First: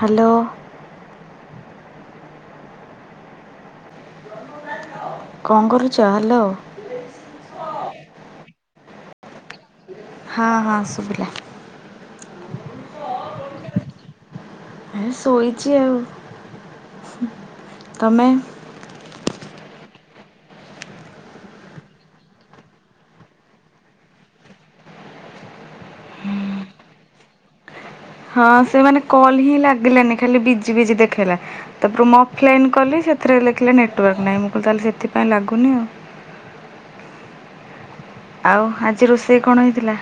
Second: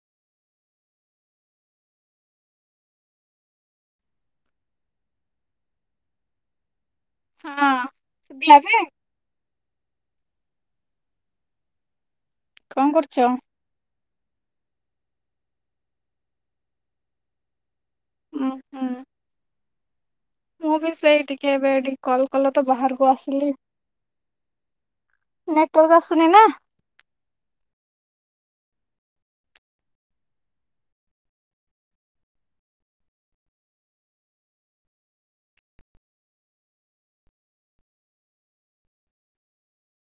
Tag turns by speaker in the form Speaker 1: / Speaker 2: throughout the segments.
Speaker 1: Hello. କଣ କରୁଛ hello.
Speaker 2: ହଁ। [unintelligible]
Speaker 1: ହଁ ହଁ ଶୁଭିଲା।
Speaker 2: କଣ କରୁଛ?
Speaker 1: ଏ ଶୋଇଚି ଆଉ, ତମେ?
Speaker 2: ଉଁ ହୁଁ। ମୁଁ ବି ସେଇ ଟିକେ ଏବେ ଟିକେ କଲ୍ କଲ ତ ବାହାରକୁ ଆସିଲି। ନେଟୱାର୍କ ଆସୁନି ନା।
Speaker 1: ହଁ ସେ ମାନେ କଲ୍ ହିଁ ଲାଗିଲାନି ଖାଲି ବିଜି-ବିଜି ଦେଖେଇଲା। ତାପରେ ମୁଁ ଅଫଲାଇନ୍ କଲି ସେଥିରେ ଲେଖିଲା ନେଟୱାର୍କ ନାହିଁ, ମୁଁ କହିଲି ତାହେଲେ ସେଥିପାଇଁ ଲାଗୁନି ଆଉ। ଆଉ ଆଜି ରୋଷେଇ କଣ ହେଇଥିଲା?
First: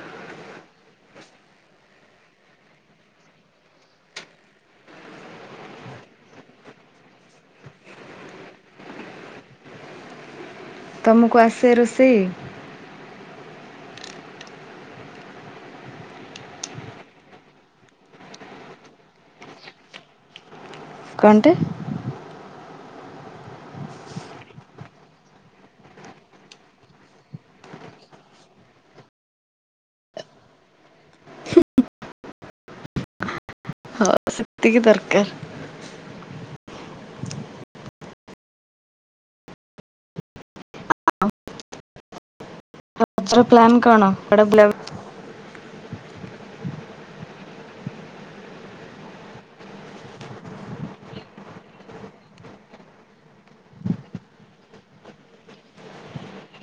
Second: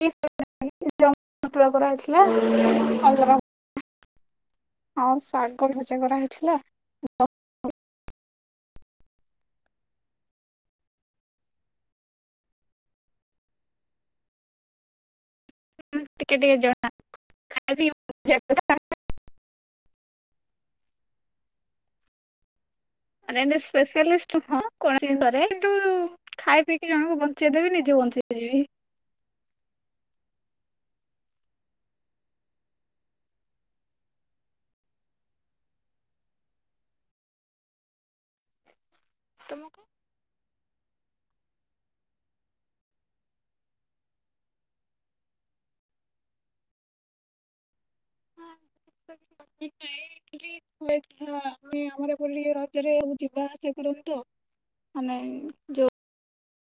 Speaker 2: [unintelligible] କରାହେଇଥିଲା ଆଉ ଆଉ ଶାଗ ଭଜା କରାହେଇଥିଲା।
Speaker 1: ତୁମୁକୁ ଆସେ ରୋଷେଇ?
Speaker 2: ଟିକେ-ଟିକେ ଜଣା ଖାଇ ପିଇ [unintelligible]
Speaker 1: କଣ ଟେ?
Speaker 2: ମାନେ ଏମିତି ସ୍ପେଶିଆଲିଷ୍ଟ ନୁହଁ [unintelligible] କରେ କିନ୍ତୁ ଖାଇ ପିଇକି ଜଣଙ୍କୁ ବଞ୍ଚେଇ ଦେବି ନିଜେ ବଞ୍ଚି ଯିବି।
Speaker 1: ସେତିକି ଦରକାର୍।
Speaker 2: ତମୁକୁ
Speaker 1: ଏଥର ପ୍ଲାନ୍ କଣ [unintelligible]
Speaker 2: [unintelligible] [unintelligible] ମାନେ ଯୋଉ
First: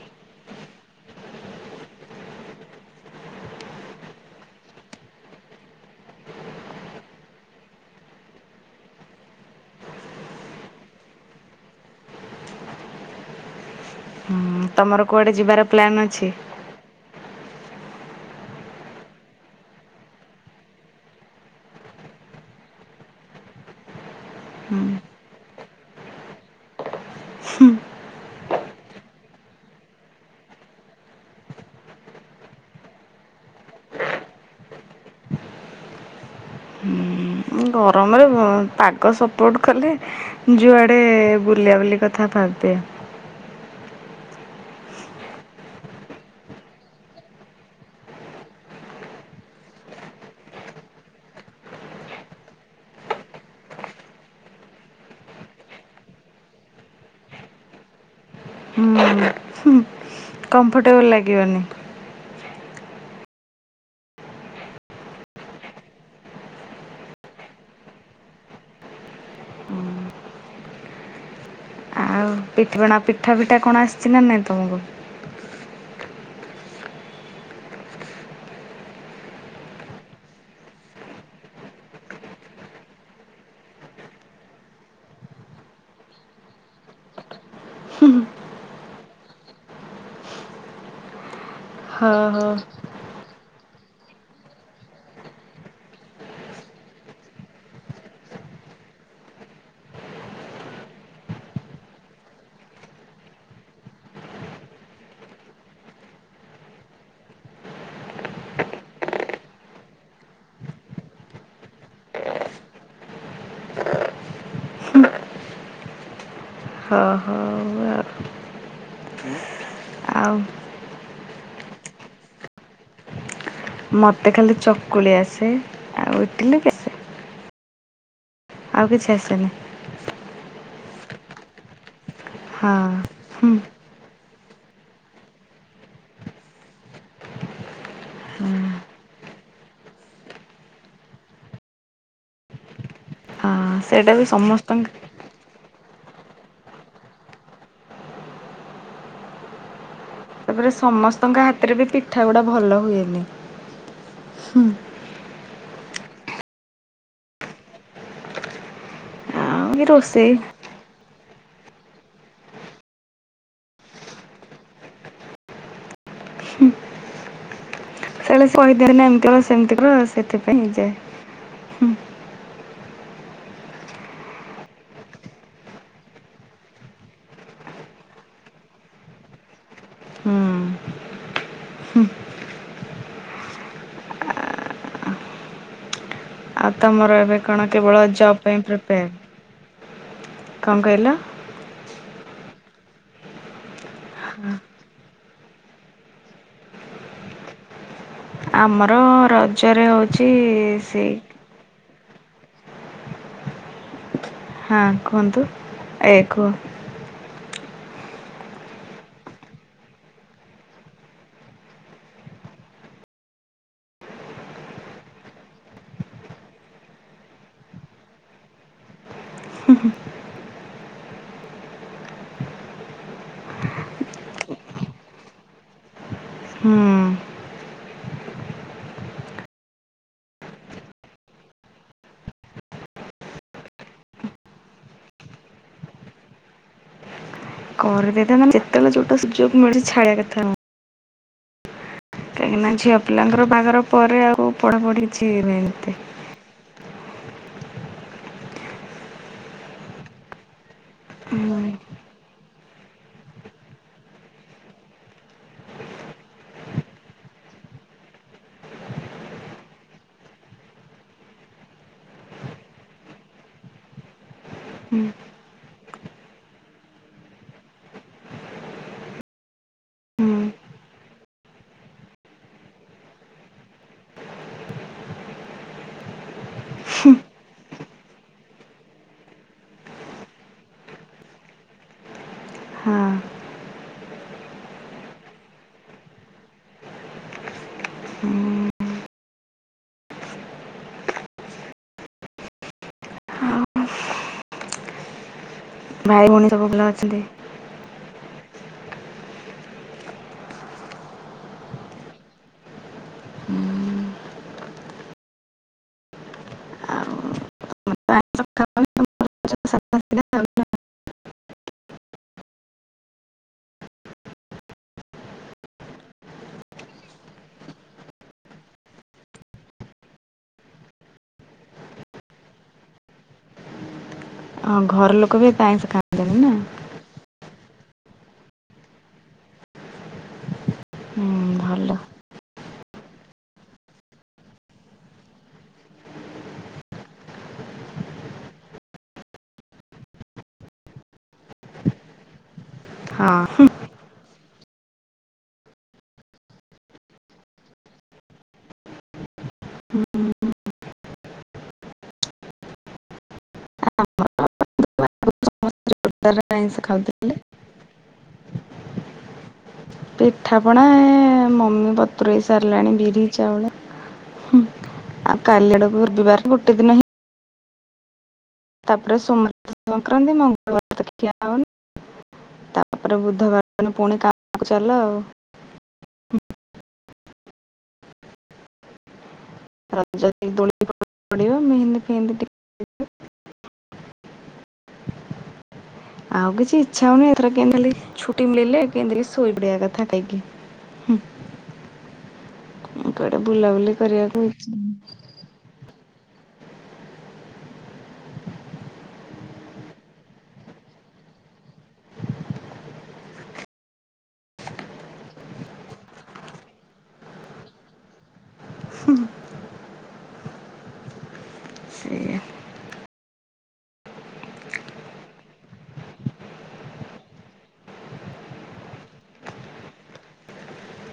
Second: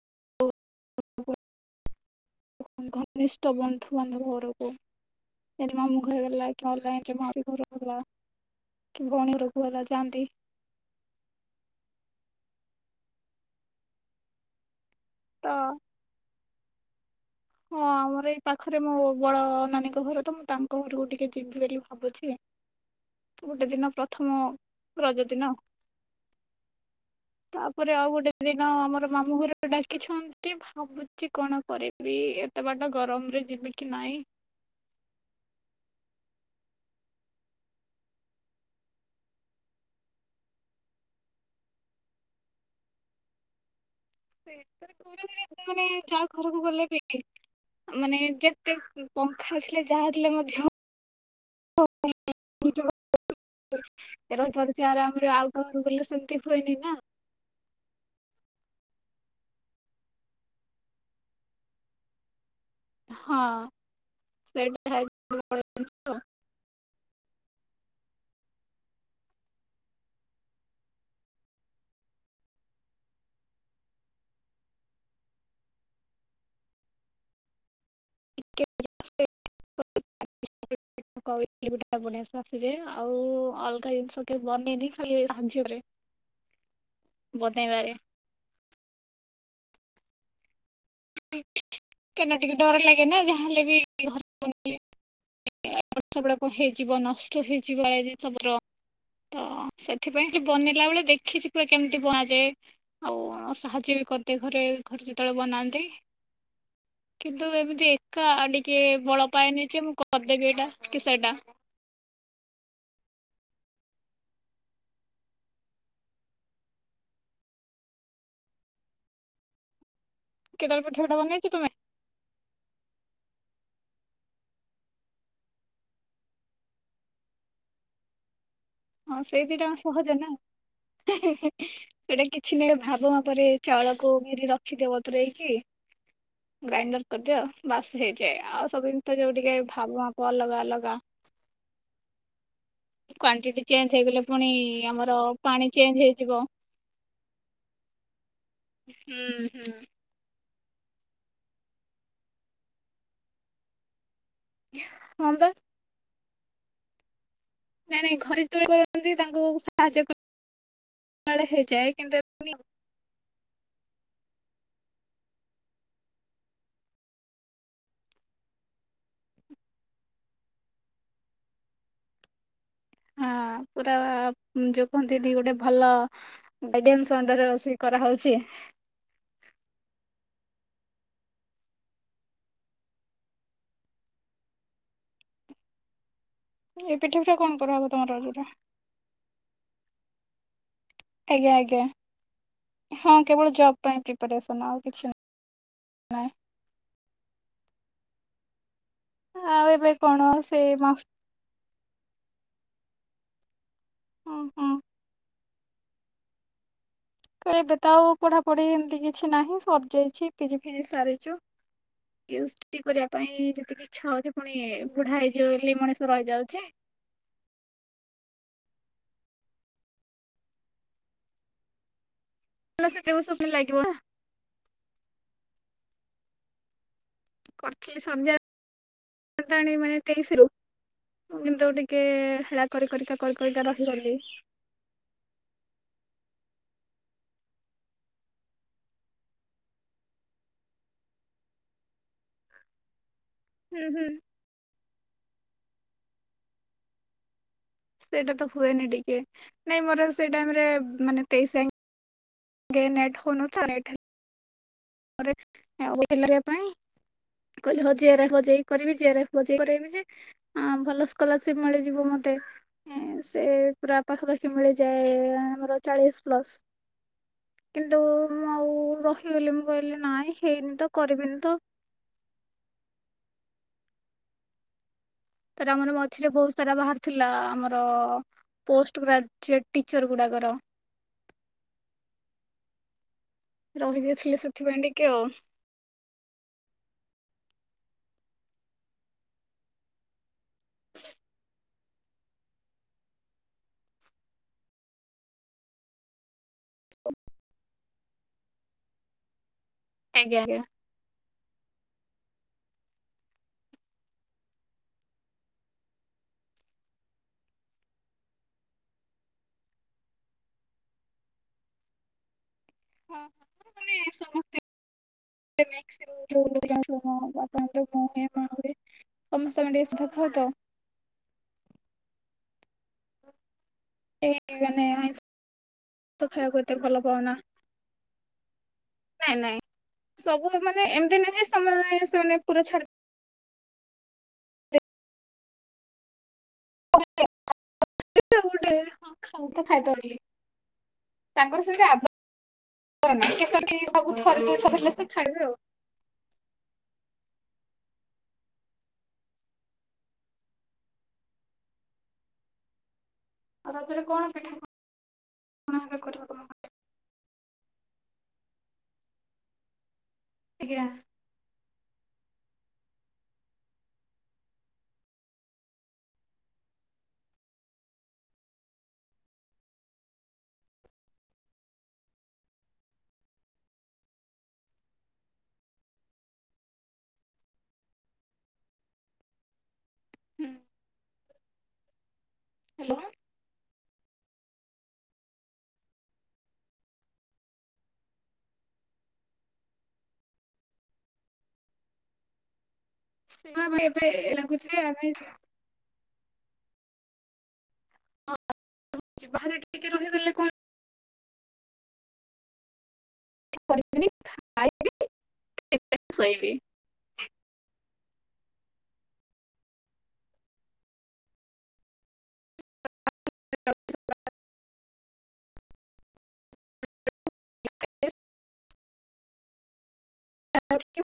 Speaker 2: [unintelligible] ଘନିଷ୍ଠ ବନ୍ଧୁ ବାନ୍ଧବ ଘରକୁ। ସେଠି ମାମୁଁ ଘର ଗଲ କି [unintelligible] ମାଉସି ଘର ଗଲ କି ଭଉଣୀ ଘର କୁ [unintelligible] ଯାଆନ୍ତି।
Speaker 1: ହୁଁ ତମର କୁଆଡେ
Speaker 2: ତ
Speaker 1: ଯିବାର ପ୍ଲନ୍ ଅଛି?
Speaker 2: ହଁ ଆମର ଏଇ ପାଖରେ ମୋ ବଡ ନାନୀଙ୍କ ଘର ତ ମୁଁ ତାଙ୍କ ଘରକୁ ଟିକେ ଯିବି ବୋଲି ଭାବୁଛି।
Speaker 1: ହ
Speaker 2: ଗୋଟେ ଦିନ ପ୍ରଥମ ରଜ ଦିନ। ତାପରେ ଆଉ ଗୋଟେ ଦିନ ଆମର ମାମୁଁ ଘର ଡାକିଛନ୍ତି ଭାବୁଚି କଣ କରିବି। ବି ଏତେ ବାଟ ଗରମରେ ଯିବ କି ନାଇଁ।
Speaker 1: ହୁଁ। ଗରମରେ ପାଗ ସପୋର୍ଟ କଲେ ଯୁଆଡେ ବୁଲିଆ ବୁଲି କଥା ଭାବିଆ।
Speaker 2: ଗରମରେ ମାନେ ଯାହା ଘରକୁ ଗଲେ ବି [unintelligible] ମାନେ ଯେତେ ପଙ୍ଖାଥିଲେ ଯାହା ଥିଲେ ମଧ୍ୟ
Speaker 1: ହ
Speaker 2: ରହିପରୁଚେ ଆରାମରେ ଆଉ କାହା ଘରକୁ ଗଲେ ସେମିତି ହୁଏନି ନା।
Speaker 1: ହୁଁ-ହୁଁ-ହୁଁ। କନଫର୍ଟେବଲ୍ ଲାଗିବନି।
Speaker 2: ହଁ ସେ [unintelligible]
Speaker 1: ଆଉ ପିଠପଣା ପିଠା ଫିଠା କଣ ଆସିଚି ନା ନାଇଁ ତମକୁ?
Speaker 2: [unintelligible] ଆଉ ଅଲଗା ଜିନିଷ କେବେ ବନେଇନି ଖାଲି [unintelligible]
Speaker 1: ହ
Speaker 2: ବନେଇବାରେ
Speaker 1: ହଁ
Speaker 2: କାଇଁନା
Speaker 1: ହଁ।
Speaker 2: ଟିକେ ଡର ଲାଗେ ନା ଯାହାହେଲେ ବି ଘରେ [unintelligible] ଏପଟ ସେପଟ କଣ ହେଇଯିବ ନଷ୍ଟ ହେଇଯିବ ଏ ଜିନିଷ ପତର। ତ ସେଥିପାଇଁ କି ବନେଇଲା ବେଳେ ଦେଖିଛି ପୁରା କେମିତି ବନାଯାଏ। ଆଉ ସାହାଯ୍ୟ ବି କରିଦେ ଘରେ ଘରେ ଯେତେବେଳେ ବନାନ୍ତି। କିନ୍ତୁ ଏମିତି ଏକା ଟିକେ ବଳ ପାଏନି ଯେ ମୁଁ କରିଦେବି ଏଇଟା କି ସେଇଟା।
Speaker 1: ହଁ ହଁ। ଆଉ
Speaker 2: କେଦାର ପଠେଇଦେବନି କି ତୁମେ‌।
Speaker 1: ମତେ ଖାଲି ଚକୁଳି ଆସେ ଆଉ ଇଟିଲୀ କେ ଆଉ କିଛି
Speaker 2: ହଁ
Speaker 1: ଆସେନି
Speaker 2: ସେଇଦିଟା ଯାଙ୍କ ସହଜ ନା ହେଁ ହେଁ ହେଁ ସେଇଟା କିଛି
Speaker 1: ହଁ
Speaker 2: ନାହିଁ ଭାବ ମାପରେ
Speaker 1: ହୁଁ
Speaker 2: ଚାଉଳକୁ ବିରି ରଖିଦିଅ ବତୁରେଇ କି
Speaker 1: ହ
Speaker 2: ଗ୍ରାଇଣ୍ଡର କରିଦିଅ ବାସ ହେଇଯାଏ। ଆଉ ସବୁ ଜିନିଷ ଯୋଉ ଟିକେ ଭାବ ମାପ ଅଲଗା ଅଲଗା।
Speaker 1: ହଁ
Speaker 2: କ୍ଵଣ୍ଟିଟି ଚେଞ୍ଜ
Speaker 1: ସେଇଟା
Speaker 2: ହେଇଗଲେ
Speaker 1: ବି
Speaker 2: ପୁଣି
Speaker 1: ସମସ୍ତଙ୍କ
Speaker 2: ଆମର ପାଣି ଚେଞ୍ଜ ହେଇଯିବ ହୁଁ ହୁଁ।
Speaker 1: ତାପରେ ସମସ୍ତଙ୍କ ହାତରେ ବି ପିଠାଗୁଡା ଭଲ ହୁଏନି।
Speaker 2: ହଁ ବା। ନା ନାଇ ଘରେ ଯେତେଳେ କରନ୍ତି ତାଙ୍କୁ
Speaker 1: ବି ରୋଷେଇ
Speaker 2: କାଳେ ହେଇଯାଏ କିନ୍ତୁ ଏପିନି
Speaker 1: ସେତେଳେ କହିଦେବେ ନା ଏମିତି କର ସେମିତି କର ସେଥିପାଇଁ ହେଇଯାଏ।
Speaker 2: ହଁ ପୁରା ଯୋଉ କହନ୍ତିନି ଗୋଟେ ଭଲ ଗାଇଡନ୍ସ ଅଣ୍ଡର ବସି କରାହେଉଛି।
Speaker 1: ହୁଁ ଆଉ
Speaker 2: ଏ ପିଠା
Speaker 1: ତମର
Speaker 2: ପିଠା
Speaker 1: ଏବେ କଣ
Speaker 2: କରାହବ
Speaker 1: କେବଳ
Speaker 2: ତମର
Speaker 1: ଜବ
Speaker 2: ରଜରେ
Speaker 1: ପାଇଁ ପ୍ରିପେୟାର? କଣ କହିଲ?
Speaker 2: ଆଜ୍ଞା ଆଜ୍ଞା। ହଁ କେବଳ ଜବ୍ ପାଇଁ ପ୍ରିପାରେସନ୍ ଆଉ କିଛି ନାହିଁ।
Speaker 1: ଆମର
Speaker 2: ନାହିଁ ଆଉ
Speaker 1: ରଜରେ
Speaker 2: ଏବେ
Speaker 1: ହେଉଛି
Speaker 2: କଣ ସେ ମାସ୍
Speaker 1: ସେଇ
Speaker 2: ହଁ ହଁ।
Speaker 1: ହଁ କୁହନ୍ତୁ। ଏ କୁହ।
Speaker 2: ତ ଏବେ ତ ଆଉ ପଢାପଢି ଏମିତି କିଛି ନାହିଁ ସରିଯାଇଛି ପିଜି ଫିଜି ସାରିଛୁ। ୟ [unintelligible] କରିବା ପାଇଁ ଯେତିକି ଇଛା ହଉଛି ପୁଣି ବୁଢା ହେଇଯିବ ବୋଲି ମଣିଷ ରହିଯାଉଛି। ହେଲେ ସେ ଯିବ ସବ ରେ ଲାଗିବ ନା।
Speaker 1: ହୁଁ।
Speaker 2: କରିଥିଲି ସରିଯାଇ ଥାନ୍ତାନି ମାନେ ତେଇଶ ରୁ। କିନ୍ତୁ ଟିକେ ହେଳା କରିି କରିକା କରିି କରିକା ରହିଗଲି।
Speaker 1: କରିଦେଇଥାନ୍ତା ନା ଯେତେବେଳେ ଯୋଉଟା ସୁଯୋଗ ମିଳୁଛି ଛାଡିବା କଥା ନୁହଁ। କାହିଁକିନା ଝିଅ ପିଲାଙ୍କର ବାହାଘର
Speaker 2: ହୁଁ ହୁଁ।
Speaker 1: ପରେ ଆଉ ପଢ଼ାପଢ଼ି କିଛି ହୁଏନି ହେତେ।
Speaker 2: ସେଇଟା ତ ହୁଏନି ଟିକେ ନାଇଁ ମୋର ସେଇ ଟାଇମ ରେ ମାନେ
Speaker 1: ହୁଁ
Speaker 2: ତେଇଶି ଜାଙ୍କେ ଗେ ନେଟ ହଉନଥିଲା ନେଟ ହେ ତାପରେ ଆଉଟିକେ [unintelligible] ପାଇ। କହିଲି ହ ଜେରା ହଜେଇ କରିବି ଜେରା ହଜେଇ କରେଇବି ଯେ ହଁ ଭଲ ସ୍କଲାରସିପି ମିଳିଯିବ ମତେ। ସେ ପୁରା ପାଖାପାଖି
Speaker 1: ହୁଁ
Speaker 2: ମିଳିଯାଏ। ଆମର ଚାଳିଶି ପ୍ଲସ୍। କିନ୍ତୁ ମୁଁ ଆଉ ରହିଗଲି ମୁଁ କହିଲି ନାଇଁ ହେଇନି ତ କରିବିନି ତ। ତାର ଆମର ମଝିରେ ବହୁତ ସାରା ବାହାରି ଥିଲା ଆମର ପୋଷ୍ଟ ଗ୍ରାଜୁଏଟ ଟିଚର୍ ଗୁଡ଼ାକର।
Speaker 1: ହଁ।
Speaker 2: ରହିଯାଇଥିଲି ସେଥିପାଇଁ ଟିକେ ଆଉ।
Speaker 1: ହୁଁ। ଭାଇ ଭୋଉଣୀ ସବୁ ଭଲ ଅଛନ୍ତି?
Speaker 2: ଆଜ୍ଞା ଆଜ୍ଞା।
Speaker 1: ଆଉ
Speaker 2: ହଁ [unintelligible] ମାନେ ସମସ୍ତେ। [unintelligible] ତମେ [unintelligible] ଦେଖ ତ। ଏଇ
Speaker 1: ହଁ
Speaker 2: ମାନେ
Speaker 1: ଘର ଲୋକ ବି ଏତେ
Speaker 2: ଆଇଁଷ
Speaker 1: ଖାଆନ୍ତିନି ନା
Speaker 2: ଖାଇବାକୁ ଏତେ ଭଲ ପାଅନା। ନାଇଁ ନାଇଁ ସବୁ ମାନେ ଏମିତି
Speaker 1: ହୁଁ
Speaker 2: ନାଇଁ ଯେ ସମଦାୟ
Speaker 1: ଭଲ
Speaker 2: ସେମାନେ ସେମାନେ ପୁରା ଛାଡି ଗୋଟେ ହଁ ତ ଖାଉତ ଖାଇଦୋଲି [unintelligible] ତାଙ୍କର ସେ ଆଦ
Speaker 1: ହଁ
Speaker 2: ସବୁ ଥରିକ ଥରିଲେ ସେ ଖାଇବେ ଆଉ। [unintelligible] ଆଉ ରଜରେ କଣ ପିଠା ପଣା କଣ ହେଲେ କରିବ
Speaker 1: ତାର
Speaker 2: [unintelligible]
Speaker 1: ଆଇଁଷ ଖାଉଥିଲେ। ପିଠା ପଣା
Speaker 2: ଆଜ୍ଞା
Speaker 1: ଏ ମମି ବ ତୁରେଇ ସାରିଲାଣି ବିରି ଚାଉଳ ହୁଁ। ଆଉ କାଲି ଆଡକୁ ବୁଧୁବାର ଗୋଟେ ଦିନ ହିଁ ତାପରେ ସୋମବାରେ ସଂକ୍ରାନ୍ତି ମଙ୍ଗଳବାରେ ତ ଖିଆହବନି। ତାପରେ ବୁଧବାର ଦିନେ ପୁଣି କାମକୁ ଚାଲ ଆଉ। ରଜରେ
Speaker 2: ହୁଁ
Speaker 1: ଦୋଳି ପଡିବ। ମେହେନ୍ଦୀ ଫେହେନ୍ଦି ଟିକେ
Speaker 2: ହାଲୋ।
Speaker 1: ଆଉ କିଛି ଇଚ୍ଛା ହୋଉନି ଏଥର କେମିତି ଖାଲି ଛୁଟି ମିଳିଲେ କେମିତି ଟିକେ ଶୋଇ ପଡିବା କଥା ଖାଇକି। ଆଉ କୁଆଡେ
Speaker 2: ଆମେ
Speaker 1: ବୁଲାବୁଲି
Speaker 2: ଏବେ
Speaker 1: କରିବାକୁ
Speaker 2: ଲାଗୁଛି
Speaker 1: ଇଚ୍ଛା
Speaker 2: ଯେ ଆମେ
Speaker 1: ନାଇଁ।
Speaker 2: ହଁ [unintelligible] ବାହାରେ ଟିକେ ରହିଗଲେ କଣ କିଛି କରିବିନି ଖାଇବି ଖାଲି ଶୋଇବି।
Speaker 1: ହୁଁ। ସେଇଆ।
Speaker 2: [inaudible] [inaudible] [unintelligible]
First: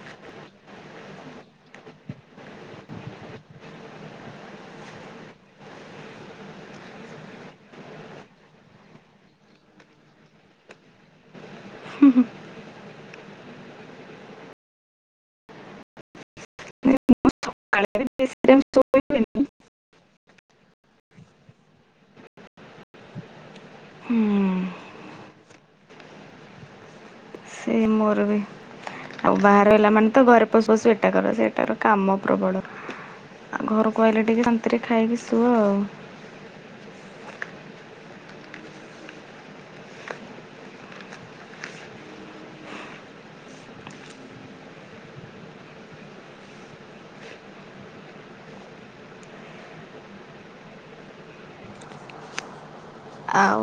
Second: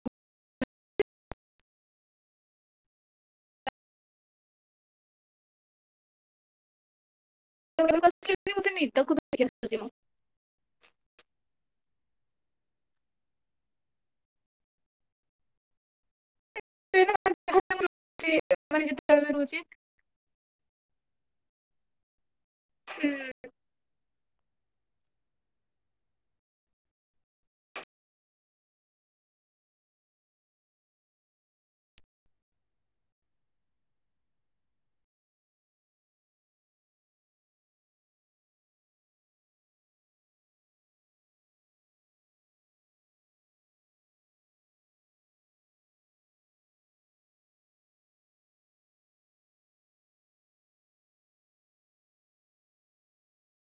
Speaker 2: ଘରେ କହିଲେ ସେ [inaudible] ନିଦକୁ ଧରିକି ଆସୁଚି ମ
Speaker 1: ହୁଁ ହୁଁ।
Speaker 2: [inaudible] ମାନେ
Speaker 1: ସକାଳେ ବି
Speaker 2: ଯେତେ
Speaker 1: ବେଶୀ ଟାଇମ୍
Speaker 2: ବେଳେବେଳେ
Speaker 1: ଶୋଇ ହୁଏନି।
Speaker 2: ବି ରହୁଚି। ହୁଁ।
Speaker 1: ହୁଁ ସେଇ ମୋର ବି। ଆଉ ବାହାରେ ରହିଲା ମାନେ ତ ଘରେ ପସୁପସୁ ଏଟା କର ସେଟା କର କାମ ପ୍ରବଳ। ଆ ଘରକୁ ଆଇଲେ ଟିକେ ଶାନ୍ତିରେ ଖାଇକି ଶୁଅ ଆଉ।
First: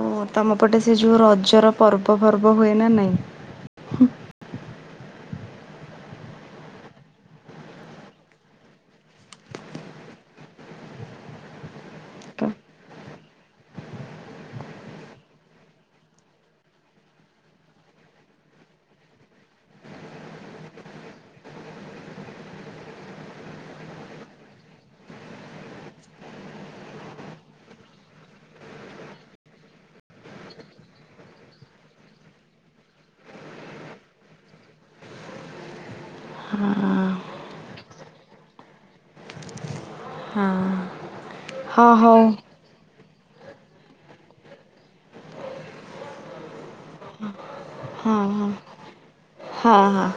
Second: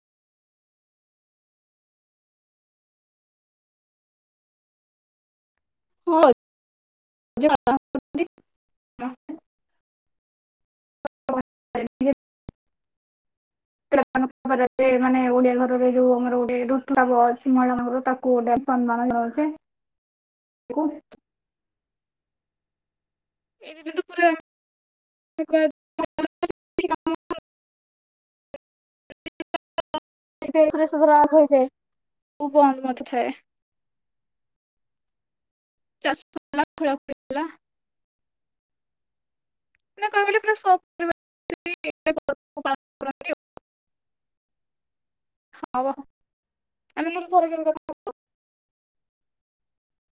Speaker 1: ଓ ତମ ପଟେ ସେ ଯୋଉ ରଜର ପର୍ବଫର୍ବ ହୁଏ ନା ନାଇଁ?
Speaker 2: ହଁ [inaudible] [inaudible] [inaudible] ମାନେ ଓଡିଆ ଘରରେ ଯୋଉ [unintelligible] ମୋର ଗୋଟେ ଋତୁଶ୍ରାବ ଅଛି। ମହିଳାମାନଙ୍କର ତାକୁ ଗୋଟେ ସନ୍ନମାନ ଜଣୋଉଚି। [inaudible] ଏ ଦିନ ତ ପୁରା [unintelligible] [inaudible]
Speaker 1: [inaudible]
Speaker 2: [unintelligible] ଏଇଥିରେ ଏଇଥିରେ ସବୁ [unintelligible] ହେଇଯାଏ ସବୁ ବନ୍ଦ ମଧ୍ୟ ଥାଏ।
Speaker 1: [inaudible]
Speaker 2: [unintelligible] ଖୋଳା
Speaker 1: ହଁ
Speaker 2: ଖୋଳି
Speaker 1: ହଁ
Speaker 2: ହେଲା। ମାନେ କଣ କହିଲୁ ପୁରା [inaudible]
Speaker 1: ହଁ ହୋଉ।
Speaker 2: [inaudible] ହଁ ବା ଆମେ କେବେ ପରେ କେବେ କଥା
Speaker 1: ହଁ ହଁ। ହଁ ହଁ।